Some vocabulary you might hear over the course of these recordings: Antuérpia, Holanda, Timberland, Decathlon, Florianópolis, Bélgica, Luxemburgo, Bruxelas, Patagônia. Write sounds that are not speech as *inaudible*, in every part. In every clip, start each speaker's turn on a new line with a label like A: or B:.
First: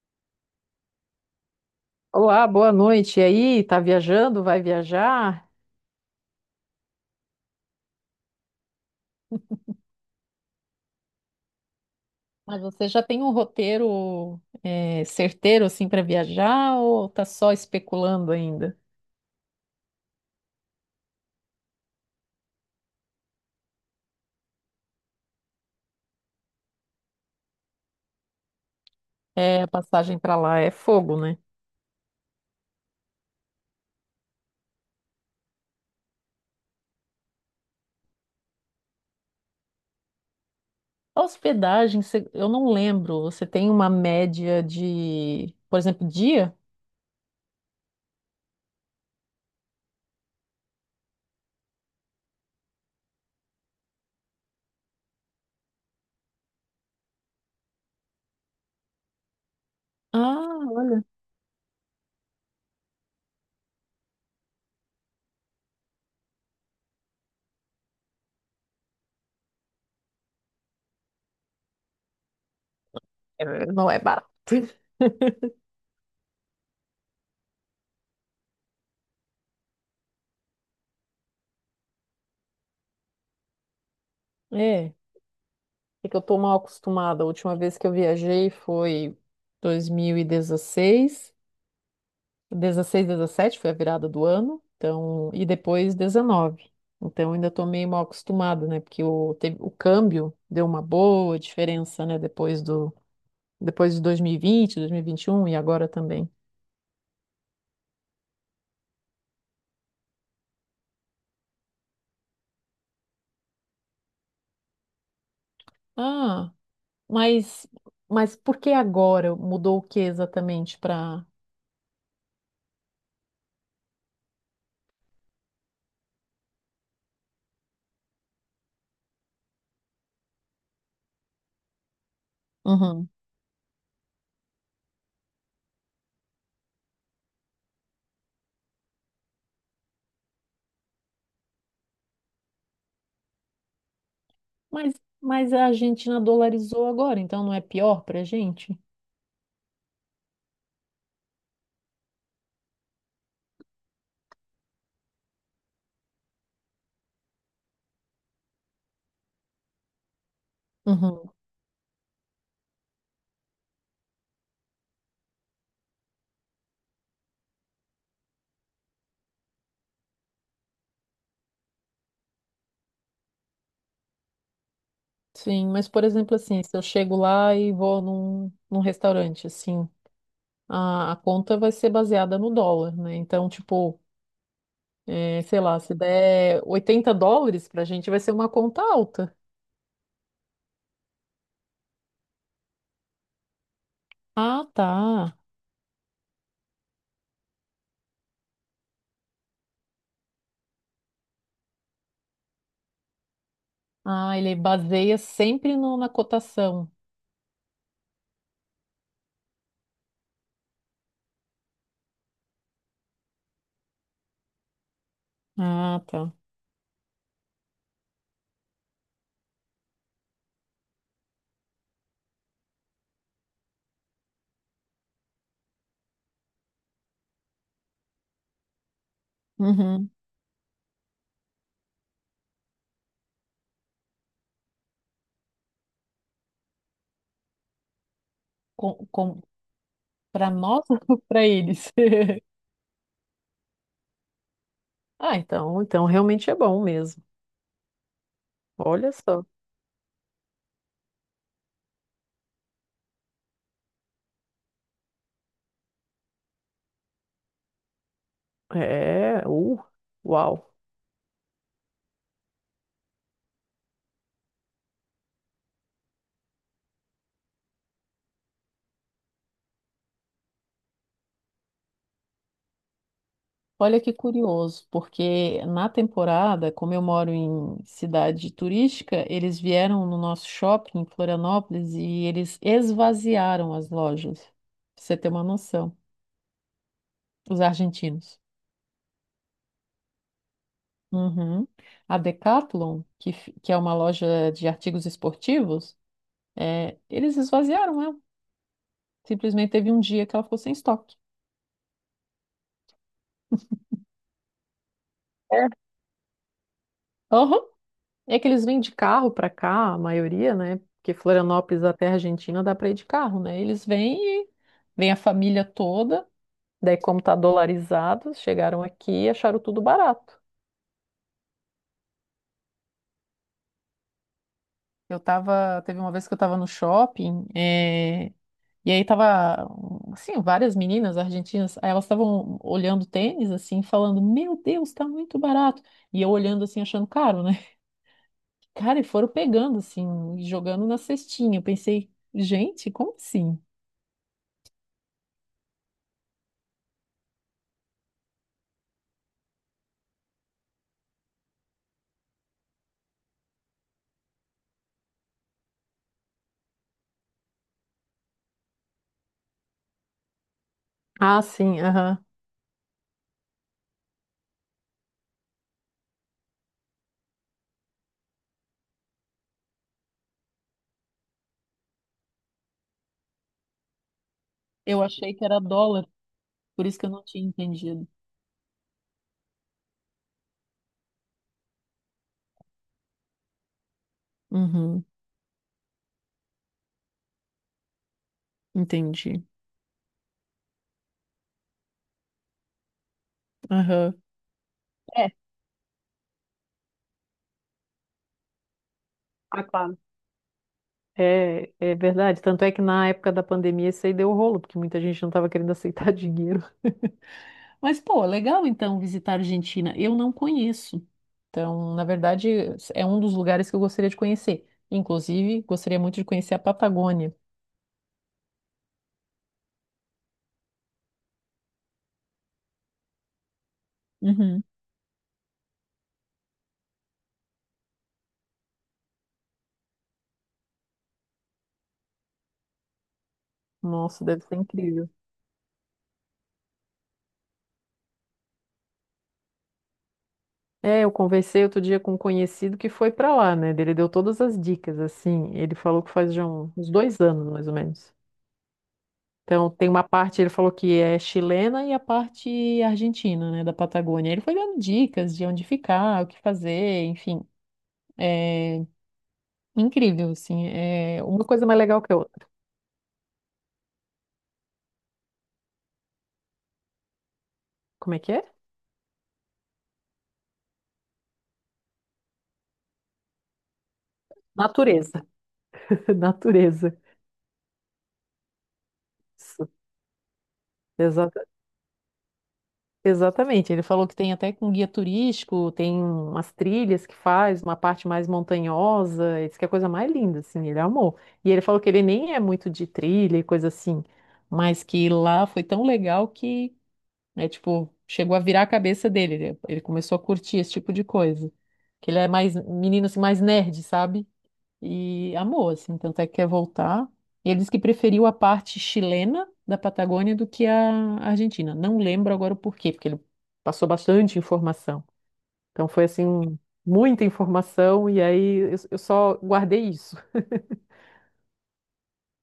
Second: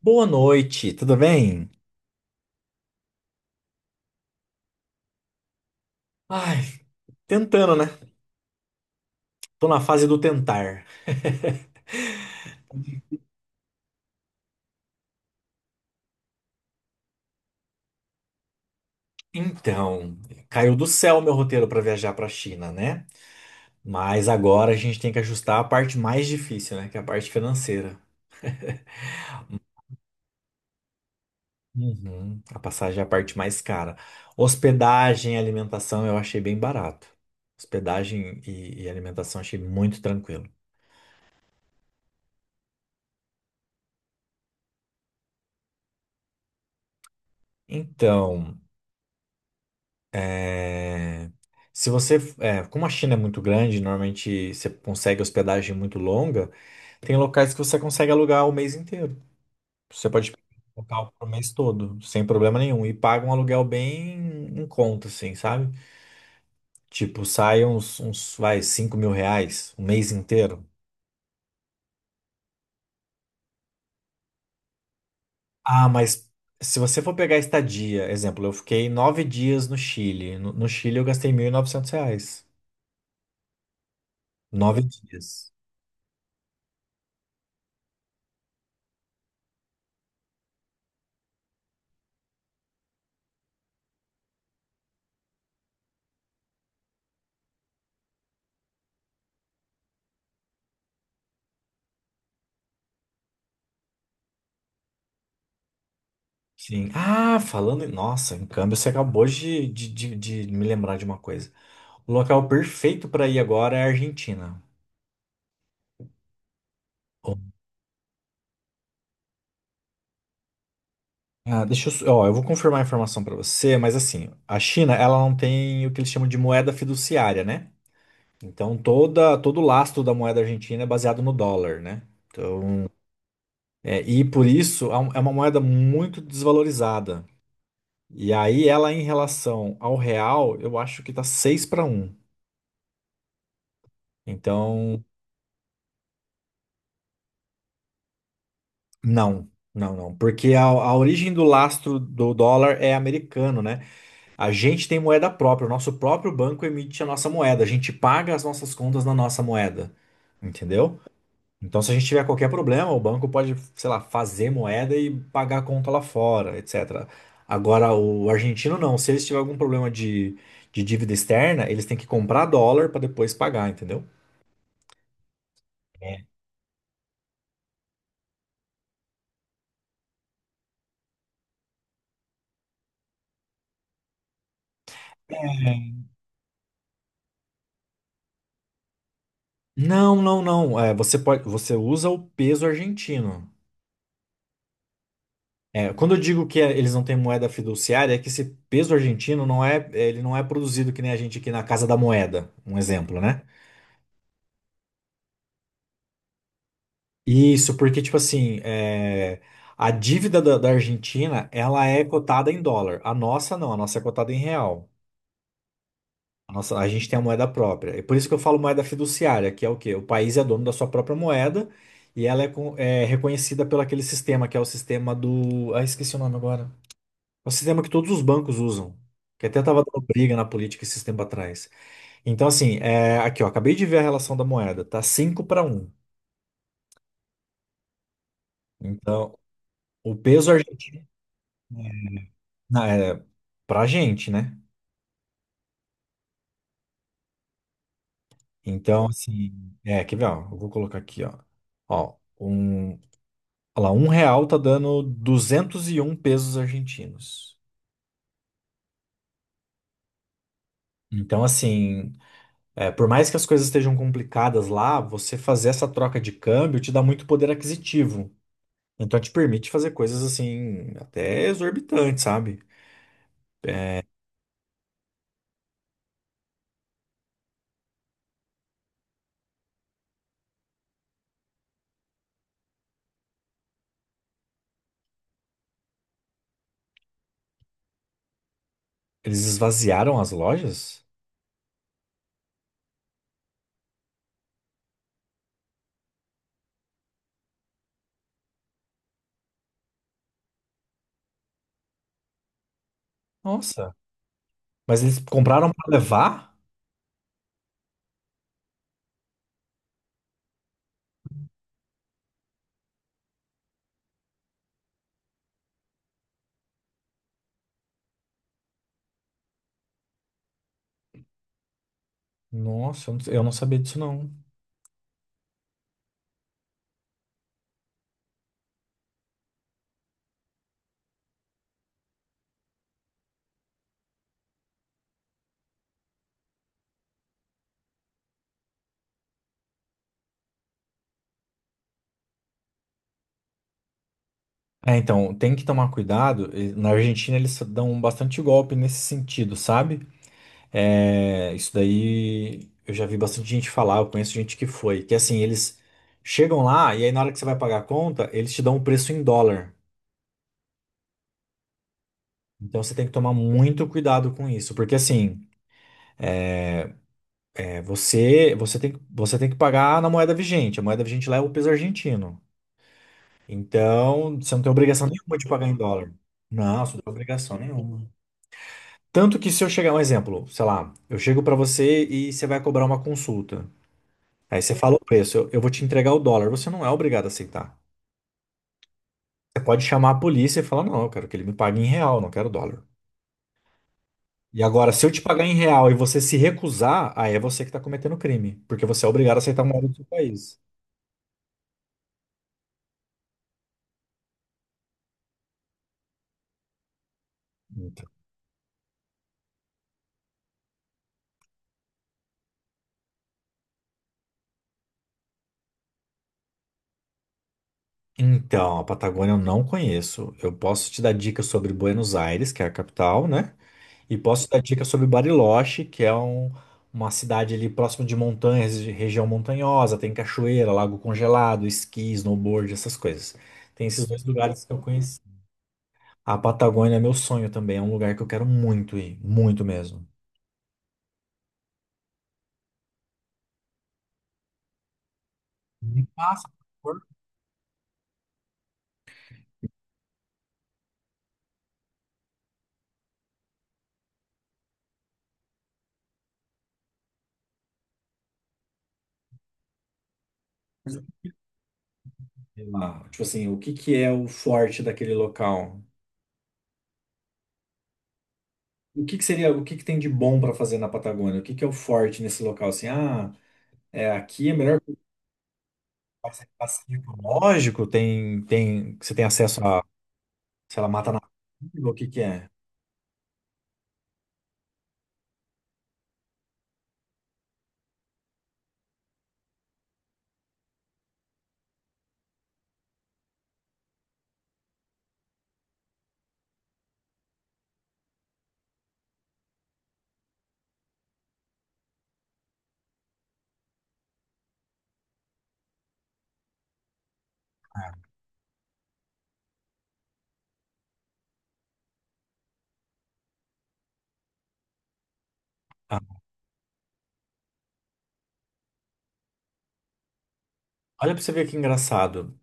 A: Boa noite, tudo bem?
B: Olá, boa noite. E aí, tá viajando? Vai viajar?
A: Ai, tentando, né? Tô na fase do tentar.
B: Mas você já tem um roteiro certeiro assim para viajar ou tá só especulando ainda?
A: Então, caiu do céu meu roteiro pra viajar pra China, né? Mas agora a gente tem que ajustar a parte mais difícil, né? Que é a parte financeira.
B: É, a passagem para lá é fogo, né?
A: Uhum. A passagem é a parte mais cara. Hospedagem e alimentação eu achei bem barato. Hospedagem e alimentação achei muito tranquilo.
B: A hospedagem, você- eu não lembro. Você tem uma média de, por exemplo, dia?
A: Então. É, se você, é, como a China é muito grande, normalmente você consegue hospedagem muito longa, tem locais que você consegue alugar o mês inteiro. Você pode pegar
B: Ah,
A: um
B: olha,
A: local pro mês todo, sem problema nenhum, e paga um aluguel bem em conta, assim, sabe? Tipo, sai uns, vai, 5.000 reais o mês inteiro.
B: é, não é barato. *laughs*
A: Ah, mas se você for pegar estadia, exemplo, eu fiquei 9 dias no Chile. No Chile eu gastei 1.900 reais. Nove
B: É,
A: dias.
B: é que eu tô mal acostumada. A última vez que eu viajei foi 2016. 16, 17 foi a virada do ano, então, e depois 19. Então ainda estou meio mal acostumada, né? Porque o, teve, o câmbio deu uma boa diferença, né? Depois de 2020, 2021 2021 e agora também.
A: Sim. Ah, falando em. Nossa, em câmbio, você acabou de me lembrar de uma coisa. O local perfeito para ir agora é a Argentina.
B: Ah,
A: Bom,
B: mas, mas por que agora mudou o que exatamente para.
A: ah, deixa eu. Ó, eu vou confirmar a informação para você, mas assim, a China, ela não tem o que eles chamam de moeda fiduciária, né? Então, todo o lastro da moeda argentina é baseado no dólar, né? Então,
B: Uhum.
A: é, e por isso é é uma moeda muito desvalorizada. E aí, ela em relação ao real, eu acho que tá 6 para 1.
B: Mas,
A: Então.
B: mas a Argentina dolarizou agora, então não é pior para a gente?
A: Não, não, não. Porque a origem do lastro do dólar é americano, né? A gente tem moeda própria, o nosso próprio banco emite a nossa moeda, a gente paga as nossas contas na nossa moeda, entendeu?
B: Uhum.
A: Então, se a gente tiver qualquer problema, o banco pode, sei lá, fazer moeda e pagar a conta lá fora, etc. Agora, o argentino não. Se eles tiverem algum problema de dívida externa, eles têm que comprar dólar para depois pagar, entendeu?
B: Sim, mas por
A: É.
B: exemplo, assim, se eu chego lá e vou num restaurante, assim. A conta vai ser baseada no dólar, né? Então, tipo, é, sei lá, se der US$ 80 pra gente, vai ser uma conta alta.
A: Não, não, não. É, você pode, você usa o peso argentino.
B: Ah, tá.
A: É, quando eu digo que é, eles não têm moeda fiduciária, é que esse peso argentino não é, ele não é produzido que nem a gente aqui na Casa da Moeda, um exemplo, né?
B: Ah, ele baseia sempre no- na cotação.
A: Isso, porque, tipo assim, é, a dívida da Argentina, ela é cotada em dólar. A nossa não, a nossa é cotada em real.
B: Ah, tá.
A: A nossa, a gente tem a moeda própria. É por isso que eu falo moeda fiduciária, que é o quê? O país é dono da sua própria moeda e ela é, é reconhecida pelo aquele sistema, que é o sistema do... Ah, esqueci o nome agora. É um sistema que todos os bancos usam. Que até estava dando
B: Uhum.
A: briga na política esse tempo atrás. Então, assim, é, aqui, ó, acabei de ver a relação da moeda. Tá 5 para 1.
B: Com,
A: Então,
B: com,
A: o
B: Para
A: peso
B: nós
A: argentino.
B: *laughs* ou para eles? *laughs*
A: Não, é pra gente, né?
B: Ah, então, então realmente é bom mesmo.
A: Então,
B: Olha só.
A: assim, é, quer ver, ó, eu vou colocar aqui, ó. Ó, um, olha lá, um real tá dando 201 pesos argentinos.
B: É, uau.
A: Então, assim, é, por mais que as coisas estejam complicadas lá, você fazer essa troca de câmbio te dá muito poder aquisitivo. Então te permite fazer coisas assim, até exorbitantes, sabe?
B: Olha que curioso, porque na temporada, como eu moro em cidade turística, eles vieram no nosso shopping em Florianópolis e eles esvaziaram as lojas, pra você ter uma noção, os argentinos.
A: Eles esvaziaram as lojas?
B: Uhum. A Decathlon, que, que é uma loja de artigos esportivos, é, eles esvaziaram ela. Simplesmente teve um dia que ela ficou sem estoque.
A: Nossa. Mas eles
B: É.
A: compraram pra levar?
B: Aham. É que eles vêm de carro para cá, a maioria, né? Porque Florianópolis até a Argentina dá para ir de carro, né? Eles vêm e vem a família toda. Daí, como tá dolarizado, chegaram aqui e acharam tudo barato.
A: Nossa, eu não sabia disso não.
B: Eu tava, teve uma vez que eu tava no shopping, e aí tava, assim, várias meninas argentinas, aí elas estavam olhando tênis, assim, falando, meu Deus, tá muito barato. E eu olhando, assim, achando caro, né? *laughs* Cara, e foram pegando, assim, e jogando na cestinha. Eu pensei, gente, como assim?
A: É, então, tem que tomar cuidado. E na Argentina eles dão bastante golpe nesse sentido, sabe? É, isso daí eu já vi bastante gente falar, eu conheço gente que foi. Que assim, eles chegam lá e aí na hora que você vai pagar a conta, eles te dão o preço em dólar.
B: Ah, sim, aham.
A: Então você tem que tomar muito cuidado com isso, porque assim. É. Você tem que pagar na moeda vigente. A moeda vigente lá é o peso argentino. Então, você não tem
B: Eu
A: obrigação
B: achei
A: nenhuma
B: que
A: de
B: era
A: pagar em
B: dólar,
A: dólar. Não,
B: por
A: você
B: isso
A: não
B: que
A: tem
B: eu não tinha
A: obrigação nenhuma.
B: entendido.
A: Tanto que se eu chegar, um exemplo, sei lá, eu chego para você e você vai cobrar uma consulta. Aí você fala o
B: Uhum,
A: preço, eu vou te entregar o dólar. Você não é obrigado a aceitar.
B: entendi.
A: Você pode chamar a polícia e falar, não, eu quero que ele me pague em real, não quero dólar.
B: Aham.
A: E agora, se eu te
B: É,
A: pagar em real e você se recusar, aí é você que está cometendo crime, porque você é obrigado a aceitar a
B: ah,
A: moeda do
B: claro.
A: seu país.
B: É, é verdade. Tanto é que na época da pandemia isso aí deu rolo, porque muita gente não estava querendo aceitar *laughs* dinheiro. Mas, pô, legal então visitar a Argentina. Eu não conheço. Então, na verdade, é um dos lugares que eu gostaria de conhecer. Inclusive, gostaria muito de conhecer a Patagônia.
A: Então, a Patagônia eu não conheço. Eu posso te dar dicas sobre Buenos Aires, que é a capital, né? E posso te dar
B: Uhum.
A: dicas sobre Bariloche, que é uma cidade ali próximo de montanhas, de região montanhosa, tem cachoeira, lago congelado, esqui, snowboard, essas coisas. Tem esses dois
B: Nossa, deve ser
A: lugares que eu
B: incrível.
A: conheci. A Patagônia é meu sonho também, é um lugar que eu quero muito ir, muito mesmo.
B: É, eu conversei outro dia com um conhecido que foi para lá, né? Ele deu todas as dicas, assim. Ele falou
A: Me
B: que faz já
A: passa,
B: uns
A: por
B: 2 anos, mais ou menos. Então, tem uma parte, ele falou que é chilena e a parte argentina, né, da Patagônia. Ele foi dando dicas de onde ficar, o que fazer, enfim. É incrível, assim.
A: favor,
B: É uma coisa mais legal que a outra.
A: sei lá, tipo assim, o que que é o forte daquele local?
B: Como é que é?
A: O que que seria, o que que tem de bom para fazer na Patagônia? O que que é o forte nesse local? Assim, ah, é, aqui é melhor
B: Natureza. *laughs*
A: fazer
B: Natureza.
A: passeio ecológico, tem, você tem acesso a, sei lá, mata
B: Isso.
A: nativa, o que que é?
B: Exatamente, ele falou que tem até com guia turístico, tem umas trilhas que faz, uma parte mais montanhosa, ele disse que é a coisa mais linda, assim, ele amou. E ele falou que ele nem é muito de trilha e coisa assim, mas que lá foi tão legal que, é tipo, chegou a virar a cabeça dele, ele começou a curtir esse tipo de coisa. Que ele é mais, menino assim, mais nerd, sabe? E amou, assim, tanto é que quer voltar. E ele disse que
A: Ah,
B: preferiu a parte chilena da Patagônia do que a Argentina. Não lembro agora o porquê, porque ele passou bastante informação. Então foi
A: ah,
B: assim, muita informação, e aí eu só guardei isso.
A: olha para você ver que engraçado.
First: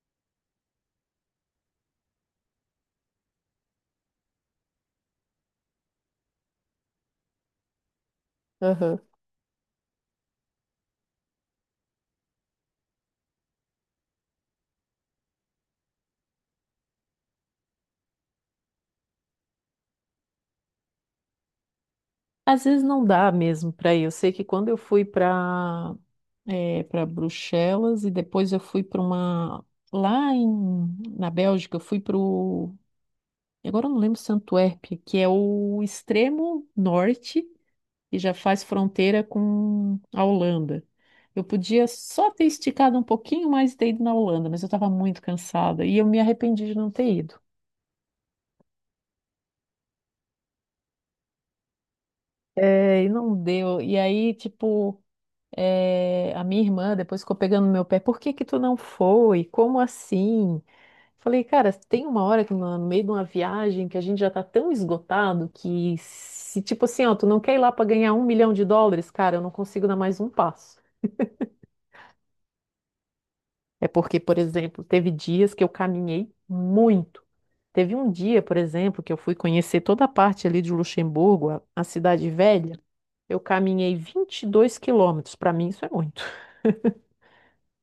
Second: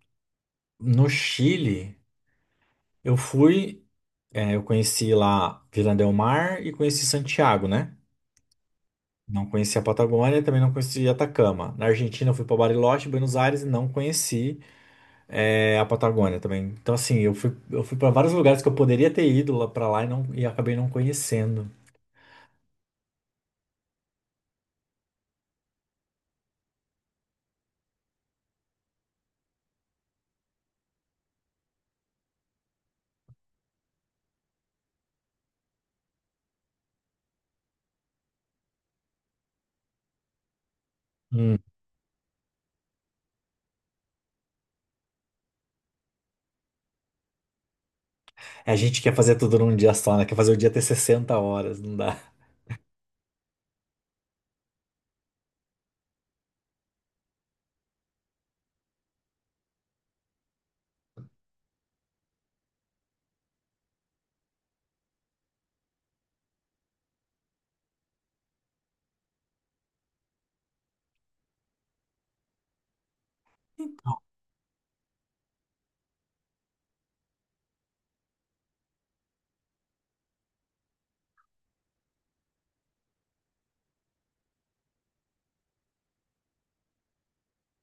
A: No Chile, eu fui, é, eu conheci lá Vila del Mar e conheci Santiago, né?
B: Aham.
A: Não conheci a Patagônia, também não conheci Atacama. Na Argentina, eu fui para Bariloche, Buenos Aires e não conheci. É, a Patagônia também. Então, assim, eu fui para vários lugares que eu poderia ter ido lá para lá e, não, e acabei não conhecendo.
B: Às vezes não dá mesmo para ir. Eu sei que quando eu fui para Bruxelas e depois eu fui para uma. Lá em, na Bélgica, eu fui para o e agora eu não lembro se é Antuérpia, que é o extremo norte e já faz fronteira com a Holanda. Eu
A: Hum.
B: podia só ter esticado um pouquinho mais e ter ido na Holanda, mas eu estava muito cansada e eu me arrependi de não ter ido.
A: A gente quer fazer tudo num dia só, né? Quer fazer o dia ter 60 horas, não dá.
B: É, e não deu. E aí, tipo, é, a minha irmã depois ficou pegando no meu pé. Por que que tu não foi? Como assim? Falei, cara, tem uma hora que no meio de uma viagem que a gente já tá tão esgotado que se tipo assim, ó, tu não quer ir lá pra ganhar US$ 1 milhão, cara, eu não consigo dar mais um passo. É porque, por exemplo, teve dias que eu caminhei muito. Teve um dia, por exemplo, que eu fui conhecer toda a parte ali de Luxemburgo, a cidade velha. Eu caminhei 22 quilômetros. Para mim, isso é muito.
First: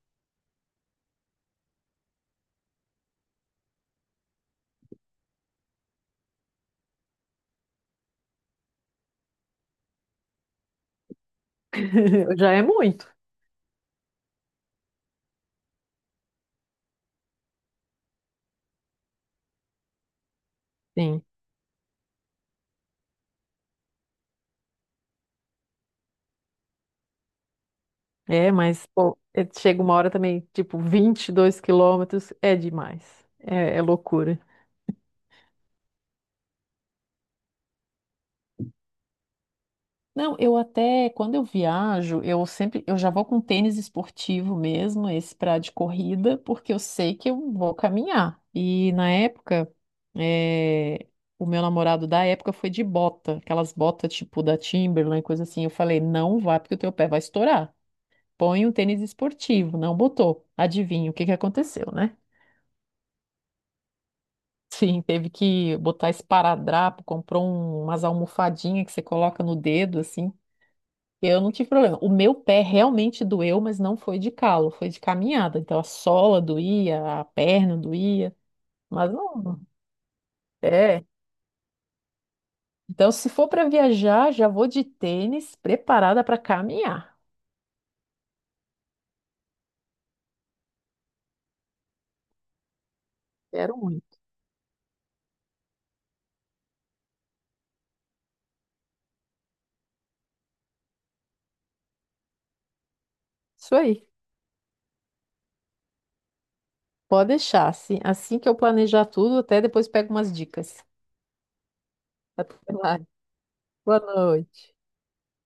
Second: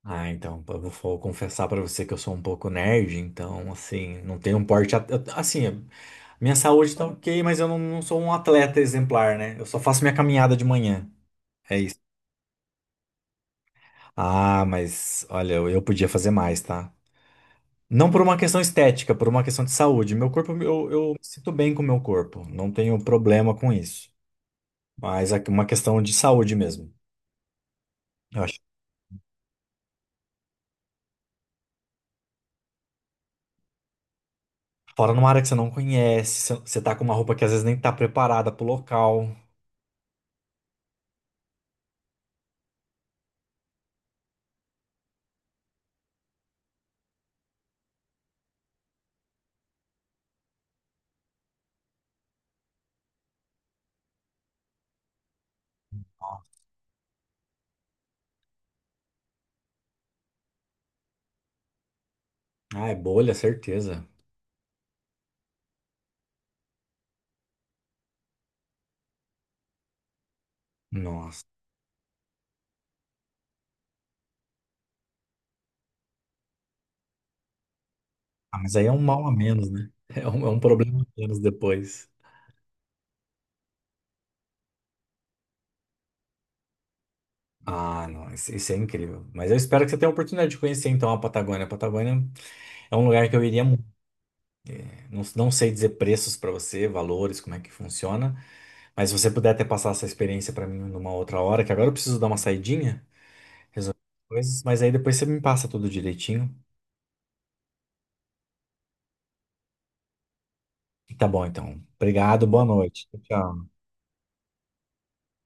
A: Ah, então, eu vou confessar pra você que eu sou um pouco nerd, então, assim, não tenho um porte. Assim, minha saúde tá ok, mas eu não, não sou um atleta exemplar, né? Eu só faço minha caminhada de manhã. É isso.
B: *laughs* Já é muito.
A: Ah, mas olha, eu podia fazer mais, tá? Não por uma questão estética, por uma questão de saúde. Meu corpo, eu me
B: Sim.
A: sinto bem com o meu corpo, não tenho problema com isso. Mas é uma questão de saúde mesmo. Eu
B: É,
A: acho.
B: mas, pô, é- chega uma hora também, tipo, 22 quilômetros é demais. É, é loucura.
A: Fora numa área que você não conhece, você tá com uma roupa que às vezes nem tá preparada pro local.
B: Não, eu até, quando eu viajo, eu sempre, eu já vou com tênis esportivo mesmo, esse pra de corrida, porque eu sei que eu vou caminhar. E na época, eh, o meu namorado da época foi de bota, aquelas botas tipo da Timberland, coisa assim. Eu falei, não vá, porque o teu pé vai estourar. Põe um tênis esportivo. Não botou. Adivinha o que que aconteceu, né?
A: Ah, é bolha, certeza.
B: Sim, teve que botar esparadrapo, comprou umas almofadinhas que você coloca no dedo, assim. Eu
A: Nossa.
B: não tive problema. O meu pé realmente doeu, mas não foi de calo, foi de caminhada. Então a sola doía, a perna doía,
A: Ah, mas aí é um
B: mas
A: mal a
B: não.
A: menos, né? *laughs* É um problema
B: É.
A: a menos depois.
B: Então, se for para viajar, já vou de tênis preparada para caminhar.
A: Ah, não, isso é incrível. Mas eu espero que você tenha a oportunidade de conhecer então a Patagônia. A Patagônia é um lugar que eu iria
B: Quero
A: muito.
B: muito.
A: Não, não sei dizer preços para você, valores, como é que funciona. Mas se você puder até passar essa experiência para mim numa outra hora, que agora eu preciso dar uma saidinha,
B: Isso
A: resolver
B: aí.
A: coisas, mas aí depois você me passa tudo direitinho.
B: Pode deixar, assim, assim que eu planejar tudo, até depois pego umas dicas.
A: Tá bom, então. Obrigado,
B: Até
A: boa
B: lá.
A: noite. Tchau.
B: Boa noite.